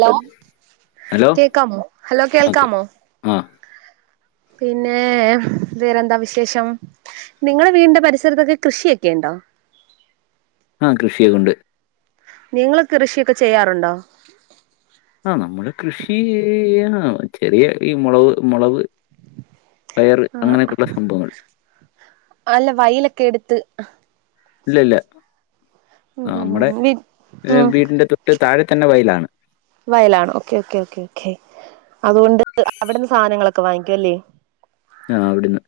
Hello കേൾക്കാമോ hello കേൾക്കാമോ ആഹ് പിന്നെ വേറെന്താ വിശേഷം നിങ്ങളെ വീടിന്റെ പരിസരത്തൊക്കെ കൃഷിയൊക്കെ യുണ്ടോ ആ കൃഷിയൊക്കെണ്ട് നിങ്ങൾ കൃഷിയൊക്കെ ചെയ്യാറുണ്ടോ ആ നമ്മള് കൃഷീ അ ചെറിയ ഈ മുളവ് മുളവ് പയറ് അങ്ങനെക്കൊള്ള സംഭവങ്ങൾ അല്ല വയലൊക്കെ ടുത്ത് ഹ് ഇല്ല ഇല്ല ഉം ഉം ഉം ഉം വിത്ത് ഉം ട്ട് താഴെ തന്നെ വയലാണ് വയലാണ് ഓക്കെ ഓക്കെ ഓക്കെ ഓക്കേ അതുകൊണ്ട് അവിടുന്ന് സാധനങ്ങളൊക്കെ വാങ്ങിക്കു അല്ലേ ആ അവിടുന്ന്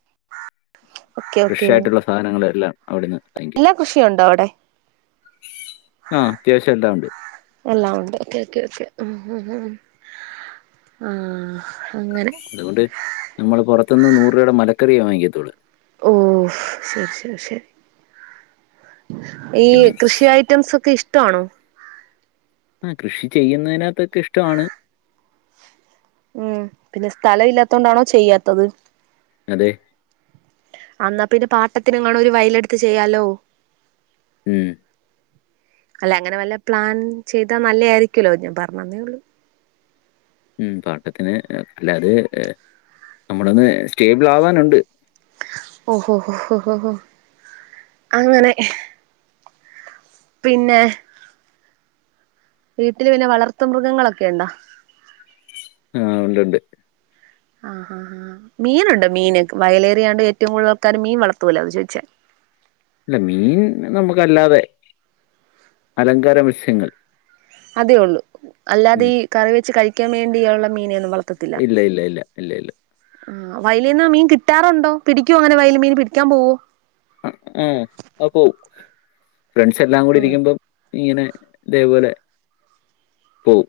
ഓക്കെ ഓക്കെ ഫ്രഷ് ആയിട്ടുള്ള സാധനങ്ങളൾ എല്ലാം അവിടുന്ന് വാ എല്ലാ കൃഷിയുണ്ടോ അവിടെ ആഹ് അത്യാവശ്യം എല്ലാ ഉണ്ട് എല്ലാം ഉണ്ട് ക്കെ ക്കെ ക്കെ ഹും ഹും ആഹ് അങ്ങനെ അതുകൊണ്ട് നമ്മള് പുറത്തുന്ന് നൂറ് രൂപയുടെ മലക്കറിയേ വാങ്ങിത്തുള്ളൂ ഓഹ് ശരി ശരി ശരി. ഈ പിന്നെ കൃഷിയായി റ്റംസ് ഒക്കെ ഇഷ്ടാണോ ആ കൃഷി ചെയ്യുന്നതിനകത്തൊക്കെ ഇഷ്ടവാണ് ഉം പിന്നെ സ്ഥലം ഇല്ലാത്തോണ്ടാണോ ചെയ്യാത്തത് അതെ അന്നാ പിന്നെ പാട്ടത്തിനങ്ങണൊ രു വയലെടുത്ത് ചെയ്യാലോ ഉം അല്ല അങ്ങനെ വല്ല പ്ലാൻ ചെയ്താ നല്ലയായിരിക്കല്ലോ ഞാൻ പറഞ്ഞന്നേ ഉള്ളൂ ഉും പാട്ടത്തിന് അല്ലാതെ എ നമ്മളൊന്ന് സ്റ്റേബിൾ ആവാനുണ്ട് ഓഹോ ഹോ ഹോ ഹോ അങ്ങനെ ഹ് പിന്നെ വീട്ടില് പിന്നെ വളർത്ത് മൃഗങ്ങളൊക്കെ യുണ്ടോ ആഹ് ഉണ്ട്ണ്ട് ആഹാഹാ മീനുണ്ടോ മീന് വയലേറിയാണ്ട് ഏറ്റവും കൂടുതൽ ആൾക്കാര് മീൻ വളർത്തൂലോ അതാ ചോയിച്ച ഇല്ല മീൻ നമുക്കല്ലാതെ അലങ്കാര മത്സ്യങ്ങൾ അതേയുള്ളൂ ഉം. അല്ലാതെ ഈ കറി വെച്ച് കഴിക്കാൻ വേണ്ടിയൊള്ള മീനേന്ന് വള ഇല്ല ഇല്ല ഇല്ല ഇല്ല ഇല്ല ആഹ് വയലിന്ന് മീൻ കിട്ടാറുണ്ടോ പിടിക്ക്യോ അങ്ങനെ വയല് മീന് പിടിക്ക്യാൻ പോവോ ആഅ അത് പോവും ഫ്രണ്ട്സെല്ലാം കൂടി ആഹ് ഇരിക്കുമ്പം ഇങ്ങനെ ഇതേപോലെ പോവും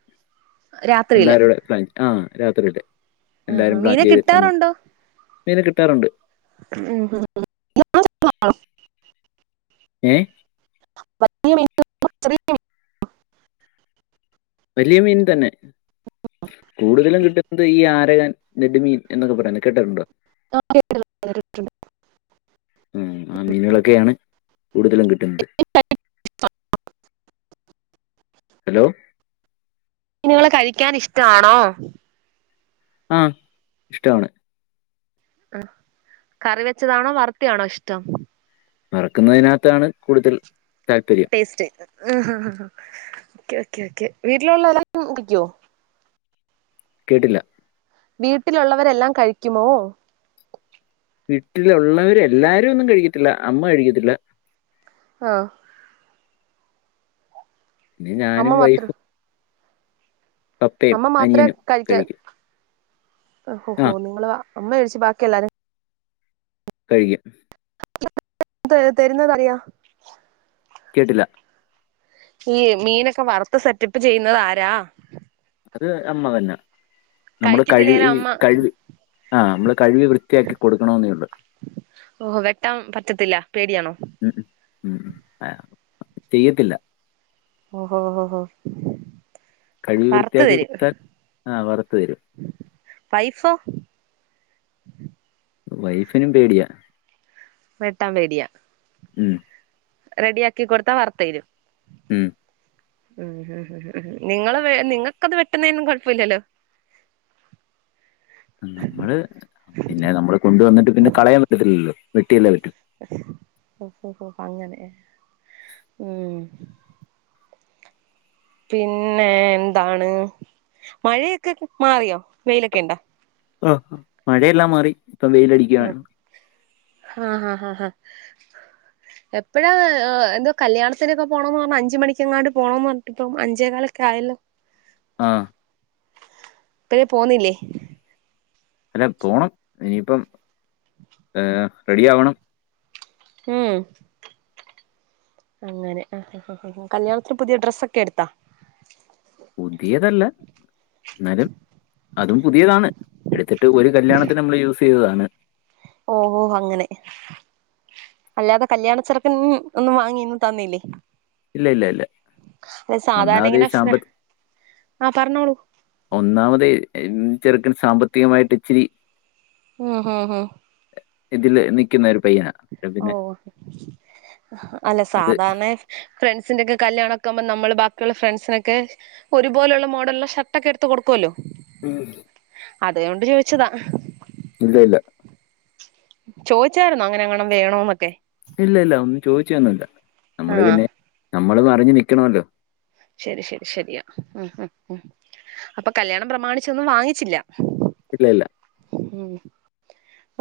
രാത്രിയില് എല്ലാരൂടെ [unintelligible] ആ രാത്രില് ആഹാ എല്ലാരും പ്ലാൻ മീനെ ചെയ്തിട്ട് മ്മക്ക് കിട്ടാറുണ്ടോ? മീനെ കിട്ടാറുണ്ട് ഉം ഉം ഏഹ് [unintelligible] വല്യ മീൻ തന്നെ കൂടുതലും കിട്ടുന്നത് ഈ ആരകൻ നെഡ്മീൻ എന്നൊക്കെ പറയുന്നത കേട്ടിട്ടുണ്ടോ [unintelligible] ഉം ആ മീനുകളൊക്കെയാണ് കൂടുതലും കിട്ടുന്നത് [unintelligible] ഹലോ മീനുങ്ങൾ കഴിക്കാൻ ഇഷ്ടാണോ ആഹ് ഇഷ്ടവാണ് അഹ് കറി വെച്ചതാണോ വറുത്തെ യാണോ ഇഷ്ടം വറക്കുന്നതിനകത്താണ് കൂടുതൽ താല്പര്യം ടേസ്റ്റ് ഓഹ് ഓക്കെ ഓക്കെ വീട്ടിലുള്ള എല്ലാം പിക്കോ കേട്ടില്ല വീട്ടിലുള്ളവരെല്ലാം കഴിക്കുമോ വീട്ടിലുള്ളവര് എല്ലാരും ഒന്നും കഴിക്കത്തില്ല അമ്മ കഴിക്കത്തില്ല ആഹ് അമ്മ ഞാനും വൈ മാത്രം പപ്പയും അനിയനും കഴിക്കും ഓഹ് ആ ഓഹ് നിങ്ങള് അമ്മ കഴിച്ച് ബാക്കി എല്ലാരും കഴിക്കും തരുന്നതറിയ കേട്ടില്ല ഈ മീനൊക്കെ വറുത്ത് സെറ്റപ്പ് ചെയ്യുന്നത് ആരാ അത് അമ്മ തന്നെ നമ്മള് കഴ്‌വി കഴിക്കത്തില്ലേലും ഈ അമ്മ കഴവി ആഹ് നമ്മള് കഴുകി വൃത്തിയാക്കി കൊടുക്കണെന്നേ യുള്ളൂ ഓഹ് വെട്ടാൻ പറ്റത്തില്ല പേടിയാണോ ഉം ഉം ആഹ് ചെയ്യത്തില്ല ഓഹ് ഓഹ് കഴുകി വൃത്തിയാക്കി കൊത്താൻ ആഹ് വറുത്തു തരും വൈഫോ വൈഫിനും പേടിയാ വെട്ടാൻ പേടിയാ ഉം റെഡിയാക്കി കൊടുത്താ വാർത്തെ രും ഉം ഉം ഉം ഉം നിങ്ങള് നിങ്ങൾക്കത് വെട്ടുന്നെ ന്നും കുഴപ്പമില്ലല്ലോ നമ്മള് പിന്നെ നമ്മള് കൊണ്ട് വന്നിട്ട് പിന്നെ കളയാൻ പറ്റത്തില്ലല്ലോ വെട്ടിയല്ലേ പറ്റു ഓഹ് ഓഹ് ഓഹ് അങ്ങനെ ഉം പിന്നെ എന്താണ് മഴയൊക്കെ മാറിയോ വെയിലൊക്കെണ്ടാ ആഹ് മഴയെല്ലാം മാറി ഇപ്പം വെയ്ലടി ഉം ആഹ് ആഹ് എപ്പഴാതു കല്യാണത്തിനൊക്കെ പോണം ന്ന് പറഞ്ഞ അഞ്ച് മണിക്കെങ്ങാട്ട പോണംന്ന് പറഞ്ഞട്ട ഇപ്പം അഞ്ചേ കാലൊക്കെ ആയല്ലോ ആഹ് ഇപ്പഴെ പോന്നില്ലേ ഏഹ് പോണം ഇനിയിപ്പം ഏഹ് റെഡി ആവണം ഉം അങ്ങനെ ആഹ് കല്യാണത്തിന് പുതിയ ഡ്രസ്സ ഒക്കെ എടുത്താ പുതിയതല്ല എന്നാലും അതും പുതിയതാണ് എടുത്തിട്ട് ഒരു കല്യാണത്തി നമ്മൾ യൂസ് ചെയ്തതാണ് ഓഹ് ഓഹ് അങ്ങനെ അല്ലാതെ കല്യാണ ചെർക്കൻ ഒന്നും വാങ്ങിന്ന് തന്നില്ലേ ഇല്ല ഇല്ല ഇല്ല സാധാരണ ഒന്നാമത് ഈ ഇങ്ങനെ ഫ്ര സാമ്പത്തിക ആഹ് പറഞ്ഞോളൂ ഒന്നാമത് ചെറുക്കൻ സാമ്പത്തികമായിട്ട് ഇച്ചിരി ഉം ഉം ഇതില് നിക്കുന്ന ഒരു പയ്യന ഓഹ് അല്ല അത് സാധാരണ ഫ്രണ്ട്സിന്റെ ഒക്കെ കല്യാണ ഒക്കെ ആകുമ്പോ നമ്മള് ബാക്കിയുള്ള ഫ്രണ്ട്സിനൊക്കെ ഒരുപോലുള്ള മോഡലുള്ള ഷർട്ട ഒക്കെ എടുത്ത് കൊടുക്കുവല്ലോ ഉം അതൊണ്ട് ചോദിച്ചതാ ഇല്ല ഇല്ല ചോയിച്ചായിരുന്നോ അങ്ങനെ ഏങ്ങണും വേണന്നൊക്കെ ഇല്ല ഇല്ല ഒന്നും ചോദിച്ചതൊന്നുല്ല നമ്മള് ആഹ് പിന്നെ നമ്മളും അറിഞ്ഞ് നിൽക്കണല്ലോ ശരി ശരി ശരിയാ ഉം ഉം അപ്പൊ കല്യാണം പ്രമാണിച്ച ഒന്നും വാങ്ങിച്ചില്ല ഇല്ല ഇല്ല ഉം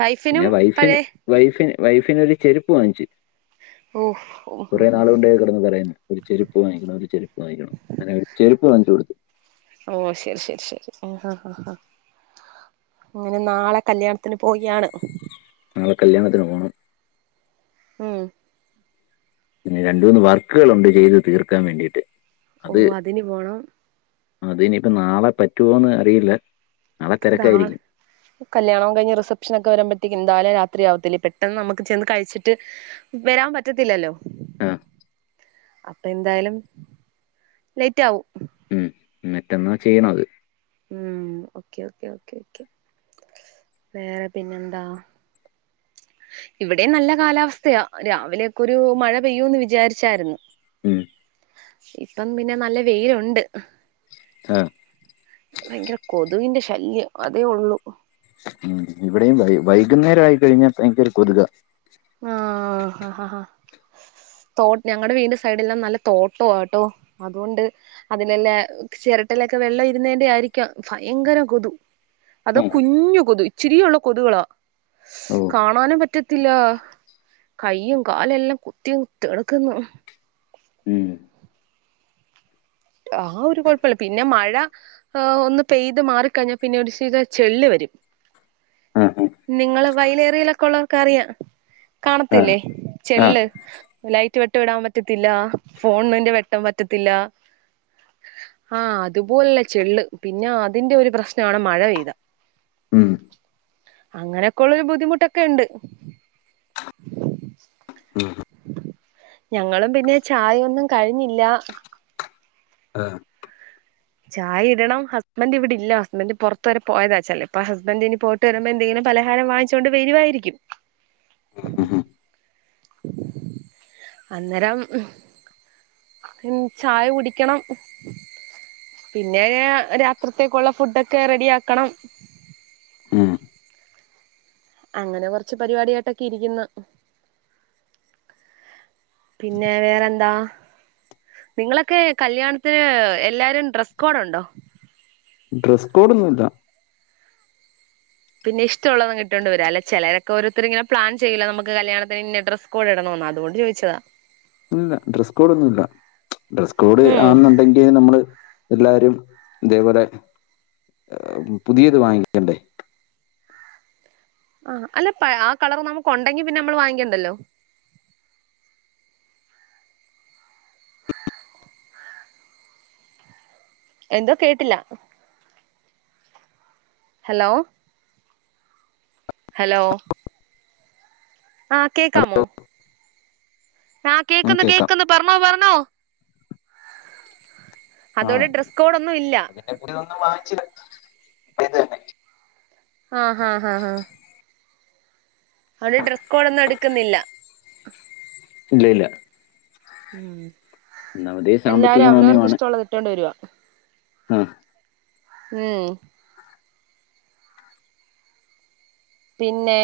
വൈഫിനും പിന്നെ വൈഫിന് പഴയ വൈഫന് വൈഫിന് ഒരു ചെരുപ്പ് വാങ്ങിച്ചു ഓഹ് ഉം ഉം ഇന്ന് പറയ ഒരു ചെരുപ്പ് വാങ്ങണം ഒരു ചെപ്പ് വാങ്ങണം അങ്ങനെ ഒരു ചെരുപ്പ് വാങ്ങിച്ചു കൊടുത്ത് ഓഹ് ശരി ശരി ശരി അഹ് ആഹ് അങ്ങനെ നാളെ കല്യാണത്തിന് പോയാണ് നാളെ കല്യാണത്തിന് പോണം ഉം രണ്ടുന്ന് വർക്കുകൾണ്ട് ചെയ്ത് തീർക്കാൻ വേണ്ടിയിട്ട് ഓഹ് അതിന് പോണം അത് ഇനിയിപ്പ നാളെ പറ്റുവോന്ന് അറിയില്ല നാളെ താൾ തിരക്കായിരിക്കും. കല്യാണം കഴിഞ് റിസപ്ഷനോക്കെ വരാമ്പഴേ എന്തായാലും രാത്രി ആവത്തില്ല പെട്ടെന്ന് നമക്ക് ചെന്ന് കഴിച്ചിട്ട് വരാൻ പറ്റത്തില്ലല്ലോ ആഹ് അപ്പൊ എന്തായാലും ലേറ്റ് ആവും ഉം മറ്റന്നാ ചെയ്യണ അത് ഉം ഓക്കെ ഓക്കേ ഓക്കേ ഓക്കെ വേറെ പിന്നെന്താ ഇവിടെ നല്ല കാലാവസ്ഥയാ രാവിലെയൊക്കെ ഒരു മഴ പെയ്യൂന്ന് വിചാരിച്ചായിരുന്നു ഉം ഇപ്പം പിന്നെ നല്ല വെയിലുണ്ട് ആഹ് ഭയങ്കര കൊതുകിന്റെ ശല്യം അതേ ഉള്ളു ഉം ഇവിടെയും വൈ വൈകുന്നേരം ആയി കഴിഞ്ഞാൽ ഭയങ്കര കൊതുക ആഹ് അഹ് ആഹ് തോട്ടം ഞങ്ങളടെ വീടി സൈഡല്ലാം നല്ല തോട്ടട്ടോ അതുകൊണ്ട് അതിനല്ലേ ചിരട്ടയിലൊക്കെ വെള്ളം ഇരുന്നേന്റെ ആയിരിക്ക ഭയങ്കരം കൊതു അത ഉം. കുഞ്ഞു കൊതു ഇച്ചിരിയുള്ള കൊതുകളാ ഓ കാണാനും പറ്റത്തില്ല കൈയും കാലും എല്ലാം കുത്തിയും കുത്തി എടുക്കുന്നു ഉം ആഹ് ഒരു കുഴപ്പില്ല പിന്നെ മഴ ഒന്ന് പെയ്ത് മാറി ക്കഴിഞ്ഞാൽ പിന്നെ ഒരു ചെള് വരും ആ ആ നിങ്ങള് വയലേറിയിലൊക്കെ ഉള്ളവർക്ക് അറിയാം ഉം. കാണത്തില്ലേ ചെള്ള് ലൈറ്റ് വെട്ട വിടാൻ പറ്റത്തില്ല ഫോണന്റെ വെട്ടംപറ്റത്തില്ല ആഹ് അതുപോലുള്ളചെള്ള് പിന്നെ അതിന്റെ ഒരു പ്രശ്നമാണ് മഴ പെയ്ത അങ്ങനെയൊക്കെ ഉള്ള ഒരു ബുദ്ധിമുട്ടൊക്കെ ഉണ്ട് ഞങ്ങളും പിന്നെ ചായൊന്നും കഴിഞ്ഞില്ല ചായ ഇടണം ഹസ്ബൻന്റ് ഇവിടെ ഇല്ല ഹസ്ബന്റ് പുറത്ത് വരെ പോയതാ ചെലപോ ഹസ്ബൻന്റ് ഇനി പോ വരുമ്പോ എന്തെങ്കിലും പലഹാരം വാങ്ങിച്ചുകൊണ്ട് വരുവായിരിക്കും ആ ആ ആ അന്നേരം ഉം ചായ കുടിക്കണം പിന്നെ രാത്രിത്തേക്കുള്ള ഫുഡൊക്കെ റെഡി ആക്കണം ഉം അങ്ങനെ കൊറച്ച് പരിപാടിയായിട്ടൊക്കെ ഇരിക്കുന്ന പിന്നെ വേറെന്താ നിങ്ങളൊക്കെ കല്യാണത്തിന് എല്ലാരും ഡ്രസ്സ് കോഡ ഉണ്ടോ ഡ്രസ് കോഡ് ഒന്നും ഇല്ല പിന്നെ ഇഷ്ടുള്ളതങ്ങ് ഇട്ടോണ്ട് വരാല്ല ചിലരൊക്കെഓരോരുത്തര് ഇങ്ങന പ്ലാൻ ചെയല്ല നമു കല്യാണത്തിന് ഇ ഡ്രസ് കോടെ ഇടണോന്ന അതൊണ്ട് ചോദിച്ചതാ ഡ്രസ്സ് കോഡ്ന്നുംല്ല ഡ്രസ്സ് കോഡ് ഉം ആന്നുണ്ടെങ്കിൽ നമ്മള് എല്ലാ രിം ഇതേപോലെ പുതിയത് വാങ്ങിക്കണ്ടേ ആഹ് അല്ല ആ കളർ നമുക്ക് ഉണ്ടെങ്കി പിന്നെ നമ്മള് വാങ്ങിക്കേണ്ടല്ലോ എന്തോ കേട്ടില്ല ഹലോ ഹലോ ആഹ അത് കേക്കാമോ ആ കേക്കന്ന് നമുക്ക് കേക്കാം കേക്കന്ന് പറഞ്ഞോ പറഞ്ഞോ അതോടെ ഡ്രസ് കോഡ്ന്നും ഇല്ല എന്റെ കുടിതൊന്നും വാങ്ങിച്ചില്ല അ ഇത് തന്നെ ആഹ ഹഹ ഹഹ ഹഹ അവര് ഡ്രസ് കോഡ് ഒന്നും എടുക്കുന്നില്ല ഇല്ല ഇല്ല ഉം ഒന്നാമതേ എല്ലാരും സാമ്പത്തിക അവരവർക്ക് ഇഷ്ടമുള്ളതിട്ടോണ്ട് വരുവാ ഹം ഉം പിന്നെ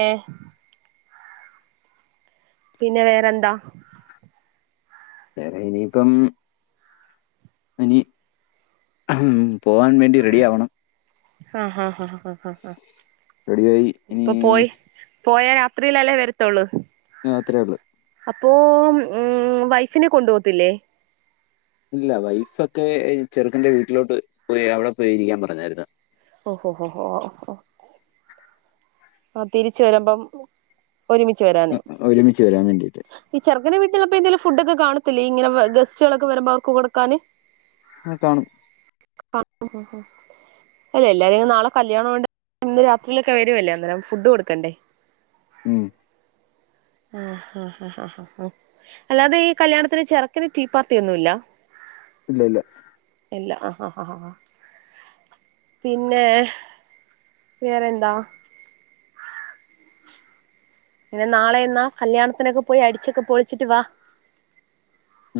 പിന്നെ വേറെന്താ വേറെ ഇനിയിപ്പം ഇനി പോകാൻ വേണ്ടി റെഡി ആവണം ആഹ ഹാ ഹ റെഡിയായി അപ്പൊ പോയി പോയ രാത്രിയിലല്ലേ വരത്തോള്ളൂ അത്രയേ ഉള്ളൂ അപ്പോ ഉം വൈഫിനെ കൊണ്ടു പോകത്തില്ലേ ഇല്ല വൈഫൊക്കെ ചെറുക്കന്റെ വീട്ടിലോട്ട് പോയി അവിടെ പോയി ഇരിക്കാൻ പറഞ്ഞായിരുന്നു ഓഹോ ഓ ഓ ആ തിരിച്ച് വരുമ്പം ഒരുമിച്ച് വരാന് ഉം, ഒരുമിച്ച് വരാൻ വേണ്ടിയിട്ട് ചെറുക്കന്റെ വീട്ടിലപ്പോ എന്തേലും ഫുഡക്കെ കാണതില്ലേ ഇങ്ങനെ ഗസ്റ്റുകളൊക്കെ വരുമ്പോ അവർക്ക് കൊടുക്കാന് ആ കാണും ആ [unintelligible] അല്ല എല്ലാരും നാളെ കല്യാണം ആയത് കൊണ്ട് ഇന്ന് രാത്രിയിലൊക്കെ വരുവല്ലോ അന്നേരം ഫുഡ് കൊടുക്കണ്ടേ ഉം ആഹ് ആഹ് ആഹ് ആഹ് അല്ലാതെ ഈ കല്യാണത്തിന് ചെറുക്കന് ടീ പാർട്ടി ഒന്നും ഇല്ല ഇല്ല ഇല്ല ഇല്ല ആഹ് ആഹ് ആഹ് പിന്നെ വേറെന്താ പിന്നെ നാളെ എന്നാ കല്യാണത്തിനൊക്കെ പോയി അടിച്ചൊക്കെ പൊളിച്ചിട്ട് വാ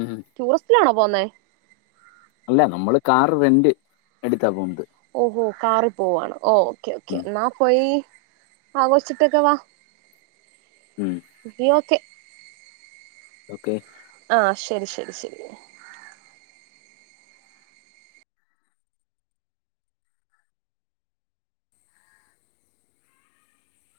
ഉം ടൂറിസ്റ്റിലാണോ പോവ്ന്നേ അല്ല നമ്മള് കാർ റെന്റ് എടുത്താ പോവ്ണ്ടേ ഓഹോ കാറിൽ പോവാണോ ഓ ഓക്കെ ഓക്കെ എന്നാ പോയി ആഘോഷിച്ചിട്ടൊക്കെ വാ ഉം [unintelligible] ഓക്കെ ഓക്കെ ആഹ് ശരി ശരി ശരി